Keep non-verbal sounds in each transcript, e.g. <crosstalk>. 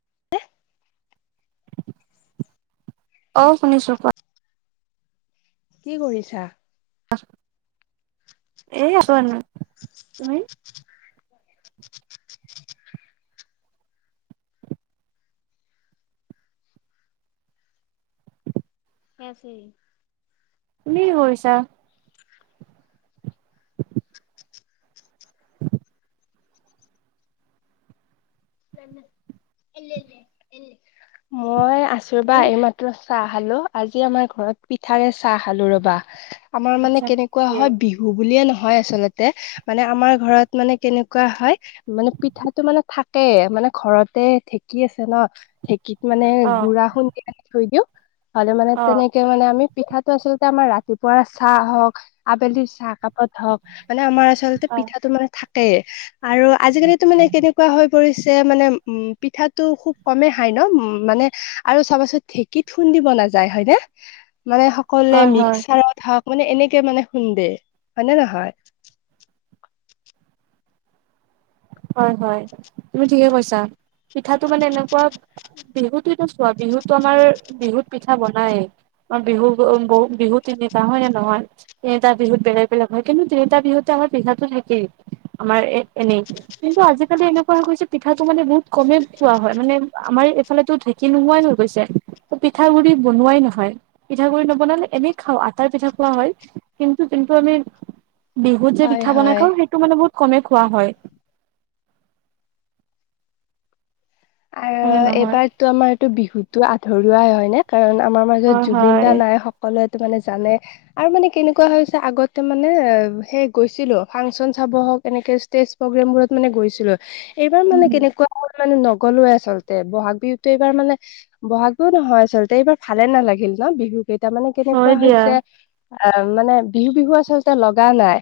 <unintelligible> অ', শুনিছোঁ কোৱা। কি কৰিছা? এ আছোঁ এনে তুমি? এছে <unintelligible> তুমি কৰিছা। <inaudible> মই আছোঁ ৰবা এই মাত চাহ খালোঁ আজি আমাৰ ঘৰত পিঠাৰে চাহ খালো ৰবা। আমাৰ মানে আচ্ছা কেনেকুৱা হয় বিহু বুলিয়ে নহয় আচলতে মানে আমাৰ ঘৰত মানে কেনেকুৱা হয় মানে পিঠাটো মানে থা তাকেই মানে ঘৰতে ঢেঁকী আছে ন ঢেঁকীত মানে অ গুড়া খুন্দি থুই দিওঁ হলে মানে অ তেনেকে মানে আমি পিঠাটো আচলতে আমাৰ ৰাতিপুৱা চাহ হওঁক আবেলি চাহ কাপত হওঁক মানে আমাৰ আচলতে অ পিঠাটো মানে থাকেই আৰু আজিকালিতো মানে কেনেকুৱা হয় কৰিছে মানে উ পিঠাটো খুব কমে খাই ন উ মানে আৰু চবা চোন ঢেঁকীত খুন্দিব নাযায় হয় ন মানে কলে হয় হয় মিক্সাৰত হওঁক মানে এনেকে মানে শুন্দে হয় নে নহয়। হয়, হয় তুমি ঠিকে কৈছা পিঠাটো মানে এনেকুৱা বিহুতোটো চোৱা বিহুতো আমাৰ বিহুত পিঠা বনায়। অ', বিহু বিহু তিনিটা হয় নে নহয়। তিনিটা বিহুত বেলেগ বেলেগ হয় কিন্তু তিনিটা বিহুতে আমাৰ পিঠাতো থাকেই আমাৰ এ এনেই কিন্তু আজিকালি এনেকুৱা হৈ গৈছে পিঠাটো মানে বহুত কম খোৱা হয় মানে আমাৰ এইফালেটো ঢে কি নোৱাই হৈ গৈছে পিঠা গুৰি বনোৱাই নহয়। পিঠা গুড়ি নবনালে এনেই খাওঁ আটাৰ পিঠা খোৱা হয় কিন্তু যোনটো আমি বিহুত যে হয় পিঠা বনাই হয় খাওঁ সেইটো মানে বহুত কমেই খোৱা হয়। আৰু হয়নে নহয় এইবাৰতো আমাৰতটো বিহুতো আধৰুৱাই হয় নে। কাৰণ আমাৰ হয় মাজত জুবিন হয় দা নাই সকলোৱো মানে জানে আৰু মানে কেনেকুৱা হৈছে আগতে মানে সেই গৈছিলো ফাংচন চাব হওঁক এনেকে ষ্টেজ প্ৰগ্ৰেম বোৰত মানে গৈছিলোঁ এইবাৰ উম মানে কেনেকুৱা মানে গ'লোৱে আচলতে ব'হাগ বিহুত এইবাৰ মানে ব'হাগ বিহু নহয়, আচলতে এইবাৰ ভালে নালাগিল ন বিহু তাৰ মানে কেনেকুৱা হয় দিয়া হৈছে আহ মানে বিহু, বিহু আচলতে লগা নাই।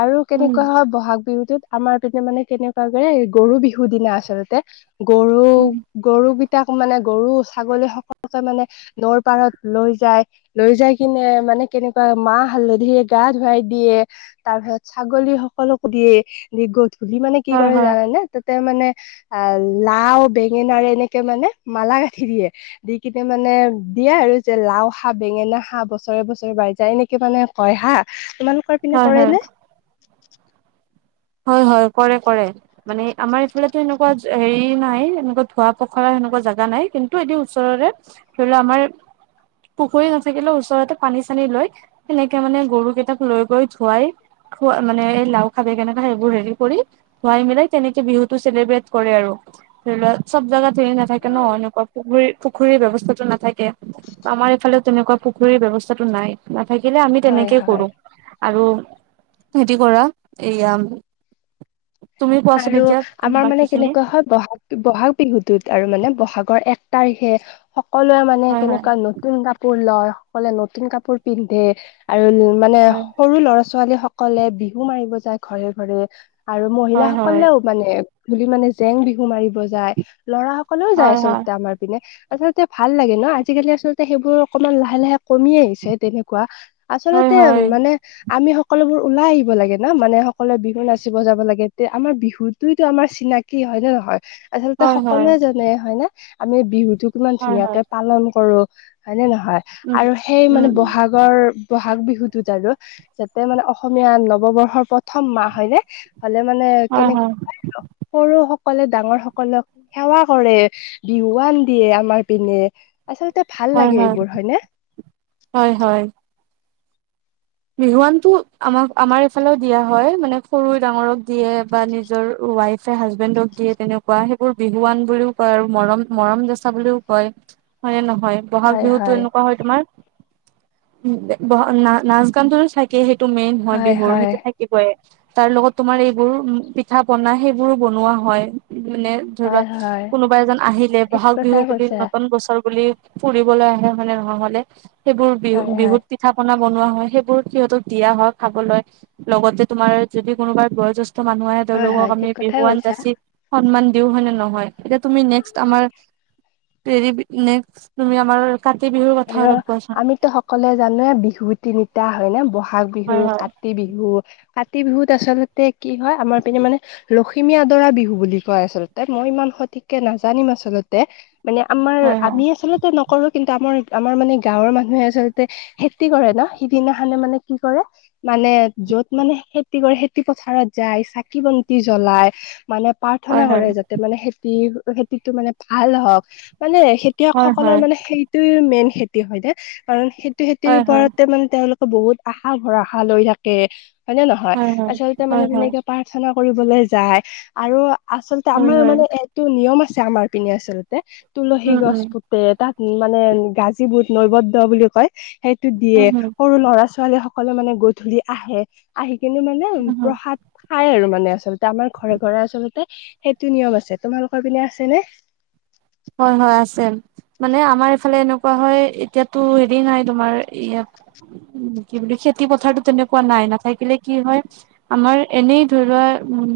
আৰু উম কেনেকুৱা হয় বহাগ বিহুটোত আমাৰ পিনে মানে কেনেকুৱাযে গৰু বিহুৰ দিনা আচলতে গৰু উম গৰুগিতাক মানে গৰু ছাগলী সকলকে মানে নৌৰ পাৰত লৈ যায়। লৈ যাই কিনে মানে কেনেকুৱা মাহ হালধিৰে গা ধুৱাই দিয়ে। তাৰপিছত ছাগলী সকলকো দিয়ে। ধি মানে কি হয় কৰে হয় জানে নে তাতে মানে আহ লাও বেঙেনাৰ এনেকে মানে মালা গাঠি দিয়ে। দি কিনে মানে দিয়ে আৰু যে লাও খা বেঙেনা খা বছৰে, বছৰে বাঢ়ি যায় এনেকে মানে কয় হা। তোমালোকৰ পিনে হয় হয় কৰেনে? হয়, হয় কৰে, কৰে। মানে আমাৰ ইফালে এনেকুৱা হেৰি নাই এনেকুৱা ধোৱা পখৰা সেনেকুৱা জাগা নাই কিন্তু এ ওচৰৰে ধৰি লও আমাৰ পুখুৰী নাথাকিলেও ওচৰতে পানী চানী লৈ সেনেকে মানে গৰু কেইটাক লৈ গৈ ধুৱাই মানে লাউ খা বেঙেনা খা সেইবোৰ হেৰি কৰি, খুৱাই মেলাই তেনেকে বিহুতটো চেলিব্ৰেট কৰে আৰু ধৰি লোৱা, চব জাগাত হেৰি নাথাকে ন, এনেকুৱা পুখুৰী পুখুৰীৰ ব্যৱস্থাটো নাথাকে, আমাৰ এইফালে তেনেকুৱা পুখ পুখুৰীৰ ব্যৱস্থাটো নাই, নাথাকিলে আমি হয় তেনেকেই হয় কৰোঁ। আৰু খেতি কৰা এয়া আৰু আমাৰ বাকী মানে খিনি কেনেকুৱা হয় বহাগ বহাগ বিহুতোত আৰু মানে, বহাগৰ এক তাৰিখে সকলোৱে মানে হয় হয় কেনেকুৱা নতুন কাপোৰ কাপোৰ লয়। সকলোৱে নতুন কাপোৰ পিন্ধে, আৰু মানে হয় সৰু ল'ৰা ছোৱালী সকলে বিহু মাৰিব যায় ঘৰে ঘৰে আৰু মহিলা হয় স হয় মানে ধুলি মানে জেং বিহু মাৰিব যায়, লৰা সকলেও যায় হয় হয় আচলতে আমাৰ পিনে। আচলতে ভাল লাগে ন, আজিকালি আচলতে সেইবোৰ অকমান লাহে লাহে কমি আহিছে তেনেকুৱা হয় আচলতে হয় মানে, আমি সকলোবোৰ ওলাই আহিব লাগে ন মানে, সকলোৱে বিহু নাচিব যাব লাগে। তে আমাৰ বিহুততো আমাৰ চিনাকি হয় নে নহয়, আচলতে হয় হয় সকলোৱে জানে হয় নে। আমি বিহুতটো কিমান হয় হয় ধুনীয়াকে পালন কৰো, হয়নেে নহয় উম আৰু সেই উম মানে উম বহাগ ৰ বহাগ বিহুতোত আৰু যাতে মানে অসমীয়া নৱবৰ্ষৰ প্ৰথম মাহ হয়নে হ'লে মানে হয় হয় কেনেকুৱা সৰু সকলে ডাঙৰ সকলক সেৱা কৰে। বিহুৱান দিয়ে আমাৰ পিনে। আচলতে ভাল লাগে এইবোৰ হয় নে? হয় হয়। বিহুৱানতটো আমাক আমাৰ ইফালেও দিয়া হয় মানে, সৰু ডাঙৰক দিয়ে বা নিজৰ ৱাইফ ফে হাজবেণ্ডক দিয়ে তেনেকুৱা, সেইবোৰ বিহুৱান বুলিও কয় আৰু মৰম মৰম জচা বুলিও কয়। হয় নে নহয়? বহাগ বিহুতো এনেকুৱা হয় তোমাৰ উ ব না নাচ গান তো চাই সেইটো মেইন হয় বিহুৰ, সেইটো থাকে। কি কয় তাৰ লগত তোমাৰ এইবোৰ পিঠা পনা সেইবোৰো বনোৱা হয়। মানে ধৰি লোৱা হয় হয় কোনোবা এজন আহিলে ঠিক ব'হাগ কথা বিহু বুলি কৈছা নতুন বছৰ বুলি ফুৰিবলৈ আহে হয়নে <unintelligible> নহলে সেইবোৰ বিহু হয় হয় বিহুত পিঠা পনা বনোৱা হয় সেইব বোৰ সিহঁতক দিয়া হয় খাবলৈ, লগতে তোমাৰ যদি কোনোবা বয়োজেষ্ঠ মানুহ আহে। হয় হয় তেওঁলোকক আমি ঠিক কথাই বিহুৱান কৈছা যাচি সন্মান দিও হয় নে নহয়, এতিয়া তুমি নেক্সট আমাৰ <unintelligible> নেক্সট তুমি আমাৰ কাতি বিহুৰ কথা অলপ কোৱাচোন। অকলে জানো এ বিহু তিনিটা হয় নে, ব'হাগ বিহু, হয় হয় কাতি বিহু বিহু কাতি বিহুত আচলতে কি হয়, আমাৰ পিনে মানে লখিমী আদৰা বিহু বুলি কয় আচলতে, মই ইমান সঠিককে নাজানিম আচলতে মানে আমাৰ হয় হয় আমি আচলতে নকৰোঁ, কিন্তু আমাৰ আমাৰ মানে গাঁৱৰ মানুহে আচলতে খেতি কৰে না, সিদিনাখনে মানে কি কৰে মানে যত মানে খেতি কৰে, খেতি পথাৰত যায়, চাকি বন্তি জ্বলাই মানে প্ৰাৰ্থনা হয় হয় কৰে যাতে মানে খেতি, খেতিতটো মানে ভাল হওঁক মানে খতিয়ক হয় সকলৰ হয় মানে সেইটো মেইন খেতি হয় নে, কাৰণ সেইটো খেতিৰ হয় হয় ওপৰতে মানে তেওঁ বহুত আশা ভৰাষা লৈ থাকে। হয় নে নহয়, হয় আচলতে হয় মানে হয় তেনেকে- প্ৰাৰ্থনা কৰিবলৈ যায় আৰু আচলতে হয় আমাৰ হয় মানে- এইটো নিয়ম আছে আমাৰ পিনে আচলতে, তুলসী উম গছ উম পুতে তাত মানে- <unintelligible> বহুত নৈবদ্ বুলি কয় সেইটো দিয়ে, উম হম সৰু ল'ৰা-ছোৱালীয়ে স কলে মানে গধূলি আহে, আহি কিনে মানে উম হম প্ৰসাদ- খাই আৰু মানে আচলতে আমাৰ ঘৰে ঘৰে আচলতে সেইটো নিয়ম আছে। তোমালোকৰ পিনে আছে নে? হয় হয় আছে। মানে আমাৰ এইফালে এনেকুৱা হয়, এতিয়াতো হেৰি নাই তোমাৰ ইয়াত- কি বুলি খেতি পথাৰতো তেনেকুৱা নাই, নাথাকিলে কি হয়- আমাৰ এনেই ধৰি লোৱা উমঁ,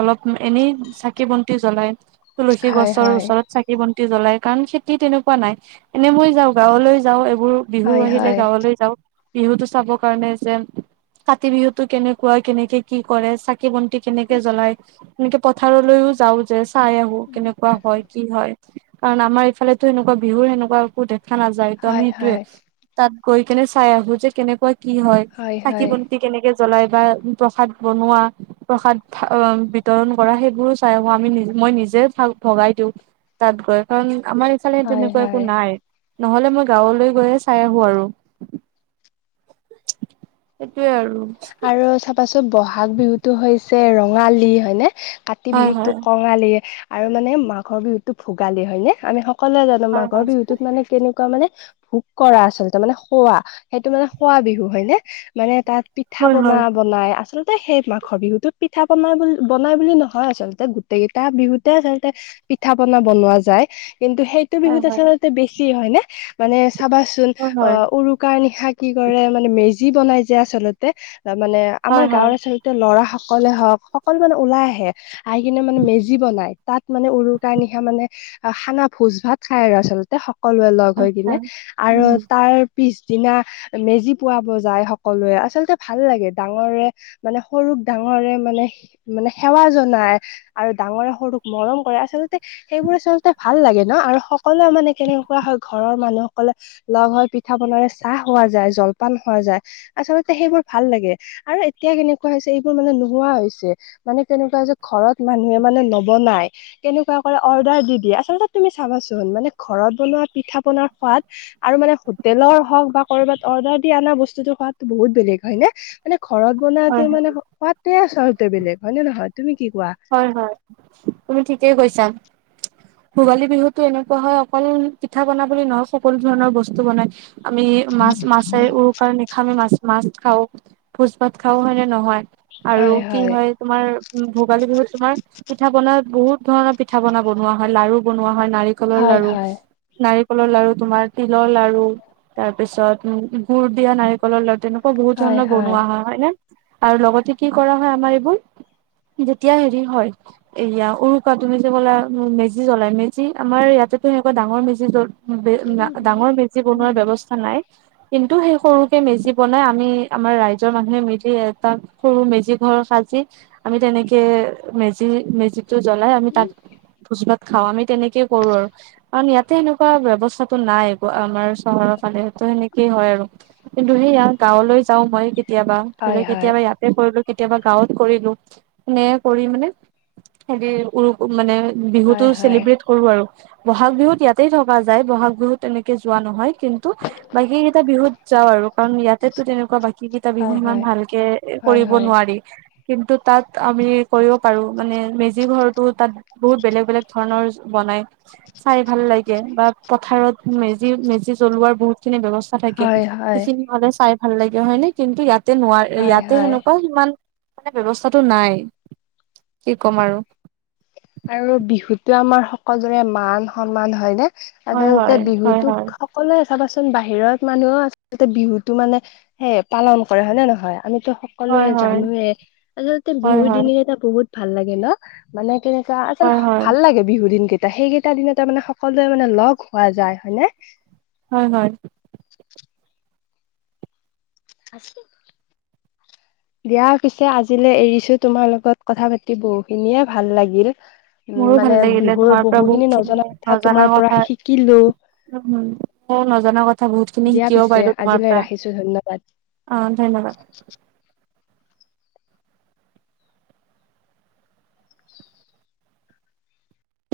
অলপ এনেই চাকি বন্তি জ্বলাই। তুলসী হয় গছৰ হয় ওচৰত- চাকি বন্তি জ্বলাই কাৰণ খেতি তেনেকুৱা নাই, এনেই মই যাওঁ গাঁৱলৈ যাওঁ এইবোৰ- বিহু হয় আহিলে হয় গাঁৱলৈ যাওঁ। বিহুতটো চাবৰ কাৰণে যে কাতি বিহুতটো কেনেকুৱা কেনেকে কি কৰে। চাকি বন্তি কেনেকে জ্বলাই তেনেকে পথাৰলৈও যাও যে চাই আহো কেনেকুৱা হয়। কি হয়। কাৰণ আমাৰ ইফালেটো সেনেকুৱা বিহুৰ সেনেকুৱা একো দেখা নাযায় ত হয় আমি সেইটোয়ে, হয় তাত গৈ কেনে চাই আহো যে, কেনেকুৱা কি হয় থাকিব কেনেকে জ্বলাই বা প্ৰসাদ বনোৱা, প্ৰসাদ বিতৰণ কৰা সেইবোৰো চাই আমি নি মই নিজে ভগাই দিওঁ। তাত গৈ কাৰণ আমাৰ ইফালে তেনেকুৱা একো হয় নাই। নহলে মই গাঁৱলে গৈয়ে চাই আহো আৰু। সেইটোয়ে আৰু। আৰু চাবাছো বহাগ বিহুতো হৈছে ৰঙালী, হয়নে কাতি হয় বিহুতটো হয় কংৱালি। ঙালি আৰু মানে মাঘৰ বিহুতো ভোগালী হয় নে। আমি সকলোৱে জানো হয় মাঘৰ হয় বিহুত মানে কেনেকুৱা মানে ভোগ কৰা আচলতে মানে খুৱা সেইটো মানে খুৱা বিহু হয়নে মানে তাত পিঠা হয় পনা হয় বনাই আচলতে। সেই মাঘৰ বিহুতত পিঠা বনাই-বনাই বুলি নহয় আচলতে গোটকেইটা বিহুতে আচলতে পিঠা পনা বনোৱা যায় কিন্তু সেই স হয় বিহুত হয় আচল্ততে বেছি হয় নে মানে চাবাচোন হয় অ হয় উৰুকাৰ নিশাক কি কৰে মানে মেজি বনাই যে আচলতে বা মানে আমাৰ হয় হয় গাঁৱৰ আচলতে এ লৰা সকলে হওক সকলো মানে ওলাই আহে আহি কিনে মানে মেজি বনাই। তাত মানে উৰু কাৰ নিশা মানে খানা ভোজ ভাত খাই আৰু আচলতে। সকলোৱে লগহৈ আচ্ছা কিনে আৰু উম তাৰ, পিছদিনা মেজি পোৱাব যায় সকলোৱে আচলতে। ভাল লাগে ডাঙৰে মানে সৰুক ডাঙৰে মানে মানে-সেৱা জনাই। আৰু ডাঙৰে সৰুক মৰম কৰে আচলতে। সেইবোৰ আচলতে ভাল লাগে ন আৰু সকলোৱে মানে কেনেকুৱা হয় ঘৰৰ মানুহসকলে, লগ হৈ পিঠা বনাব চাহ খোৱা যায়, জলপান খোৱা যায় আচলতে সেইবোৰ ভাল লাগে। আৰু এতিয়া কেনেকুৱা হৈছে এইবোৰ মানে নোহোৱা হৈছে। মানে কেনেকুৱা যে ঘৰত মানুহে মানে নবনায়। কেনেকুৱা কৰে অৰ্ডাৰ দি দিয়ে আচলতে তুমি চাবাচোন মানে ঘৰত বনোৱা পিঠা পনাৰ সোৱাদ, আৰু মানে হোটেলৰ হওক বা ক'ৰবাত অৰ্ডাৰ দি অনা বস্তুতো খোৱাতো বহুত বেলেগ। হয় ন মানে ঘৰত হয় বনাতটো হয় মানে সোৱাদটোৱে আচলতে বেলেগ হয় নে নহয় তুমি কি কোৱা? হয়-হয় তুমি ঠিকেই কৈছা। ভোগালী বিহুতো এনেকুৱা হয় অকল পিঠা বনাব বুলি নহয় সকলো ধৰণৰ বস্তু বনাই। আমি মাছ মাছে উৰু নিশা, খামি মাছ মাছ খাও ভোজ ভাত খাও হয়নে নহয় আৰু কি হয় তোমাৰ উ ভোগালী বিহুত তুমাৰ পিঠা বনাত বহুত ধৰণৰ পিঠা পনা বনোৱা হয় লাৰু। বনোৱা হয় নাৰিকলৰ হয় লাৰু। হয় নাৰিকলৰ লাৰু তোমাৰ তিলৰ লাৰু তাৰ পিছত উ গুডুৰ দিয়া নাৰিক তেনেকুৱা বহুত ধৰণৰ বনোৱা হয় ন আৰু লগতে কি কৰা হয় আমাৰ এইবোৰ, যেতিয়া হেৰি হয় এয়া উৰুকা তুমি যে বোলা মেজি জ্বলাই মেজি, যি আমাৰ ইয়াতেতো তেনেকুৱা ডাঙৰ মেজি ডাঙৰ মেজি বনোৱাৰ ব্যয়ৱস্থা নাই। কিন্তু সেই সৰুকে মেজি বনাই আমি আমাৰ ৰাইজৰ মানুহে মেজি এটা। সৰু মেজি ঘৰ সাজি আমি তেনেকে মেজি মেজিটো জ্বলাই আমি তাত ভোজ ভাত খাওঁ আমি তেনেকে কৰো আৰু কাৰণ ইয়াতে এনেকুৱা ব্যৱস্থাটো নাই। আমাৰ চহৰৰ ফালেতো সেনেকেই হয় আৰু কিন্তু সেইয়া গাঁৱলৈ যাও মই, কেতিয়াবা ধৰি ল হয় কেতিয়াবা ইয়াতে কৰিলো কেতিয়াবা গাঁৱত কৰিলো। এনে কৰি মানে সে উৰু মানে বিহুতটো হয় হয় চেলিব্ৰেট কৰো আৰু বহাগ বিহুত ইয়াতেই থকা যায়, ব'হাগ বিহুত তেনেকে যোৱা নহয়। কিন্তু বাকী কেইটা বিহুত যাওঁ আৰু কাৰণ ইয়াতেতো তেনেকুৱা বাকী কেইটা ক বিহু হয় ইমান হয় ভালকে হয় হয় কৰিব নোৱাৰি কিন্তু তাত আমি কৰিব পাৰোঁ। মানে মেজি ঘৰটো তাত বহুত বেলেগ বেলেগ ধৰণৰ বনায়। চাই ভাল লাগে। বা পথাৰত মেজি মেজি জ্বলোৱাৰ বহুত খিনি ব্যৱচ থাকে। হয় হয় সেইখিনি হ'লে চাই ভাল লাগে হয়নে। কিন্তু ইয়াতে নোৱাৰ হয় ইয়াতে হয় সেনেকুৱা সিমান মানে ব্যৱস্থাটো নাই। কি ক'ম আৰু। আৰু বিহুতো আমাৰ সকলোৰে মান-সন্মান হয় নে। হয় আচলতে হয় হয় বিহুতো হয় অকলে চাবাচোন বাহিৰত মানুহেও আচলতে বিহুটো মানে হে পালন কৰে হয় নে নহয়। আমিতো হয় সকলোৱে হয় জানোৱে। আচলতে হয় বিহুৰ হয় দিনকেইটা বহুত ভাল লাগে ন। মানে কেনে আচল হয় হয় ভাল লাগে বিহু দিনকেইটা। সেইকেইটা দিনতে মানে সকলোৱে মানে লগ হোৱা যায়, হয় নে? হয় হয়। আছে। দিয়া পিছে আজিলে এৰিছো। তোমাৰ লগত কথা পাতি বহুখিনিয়ে ভাল লাগিল। উম, মোৰো ভাল মানে লাগিলে বিহুৰ তোমাৰ পৰা বহুত বহুখিনি খিনি নজনা কথা নজনা তোমাৰ কথা পৰা শিকিলো। উম, ময়ো নজনা কথা বহুতখিনি দিয়া শিকিব পিছে পাৰিলোঁ তোমাৰ আজিলৈ পা। ৰাখিছো ধন্যবাদ। অ', ধন্যবাদ।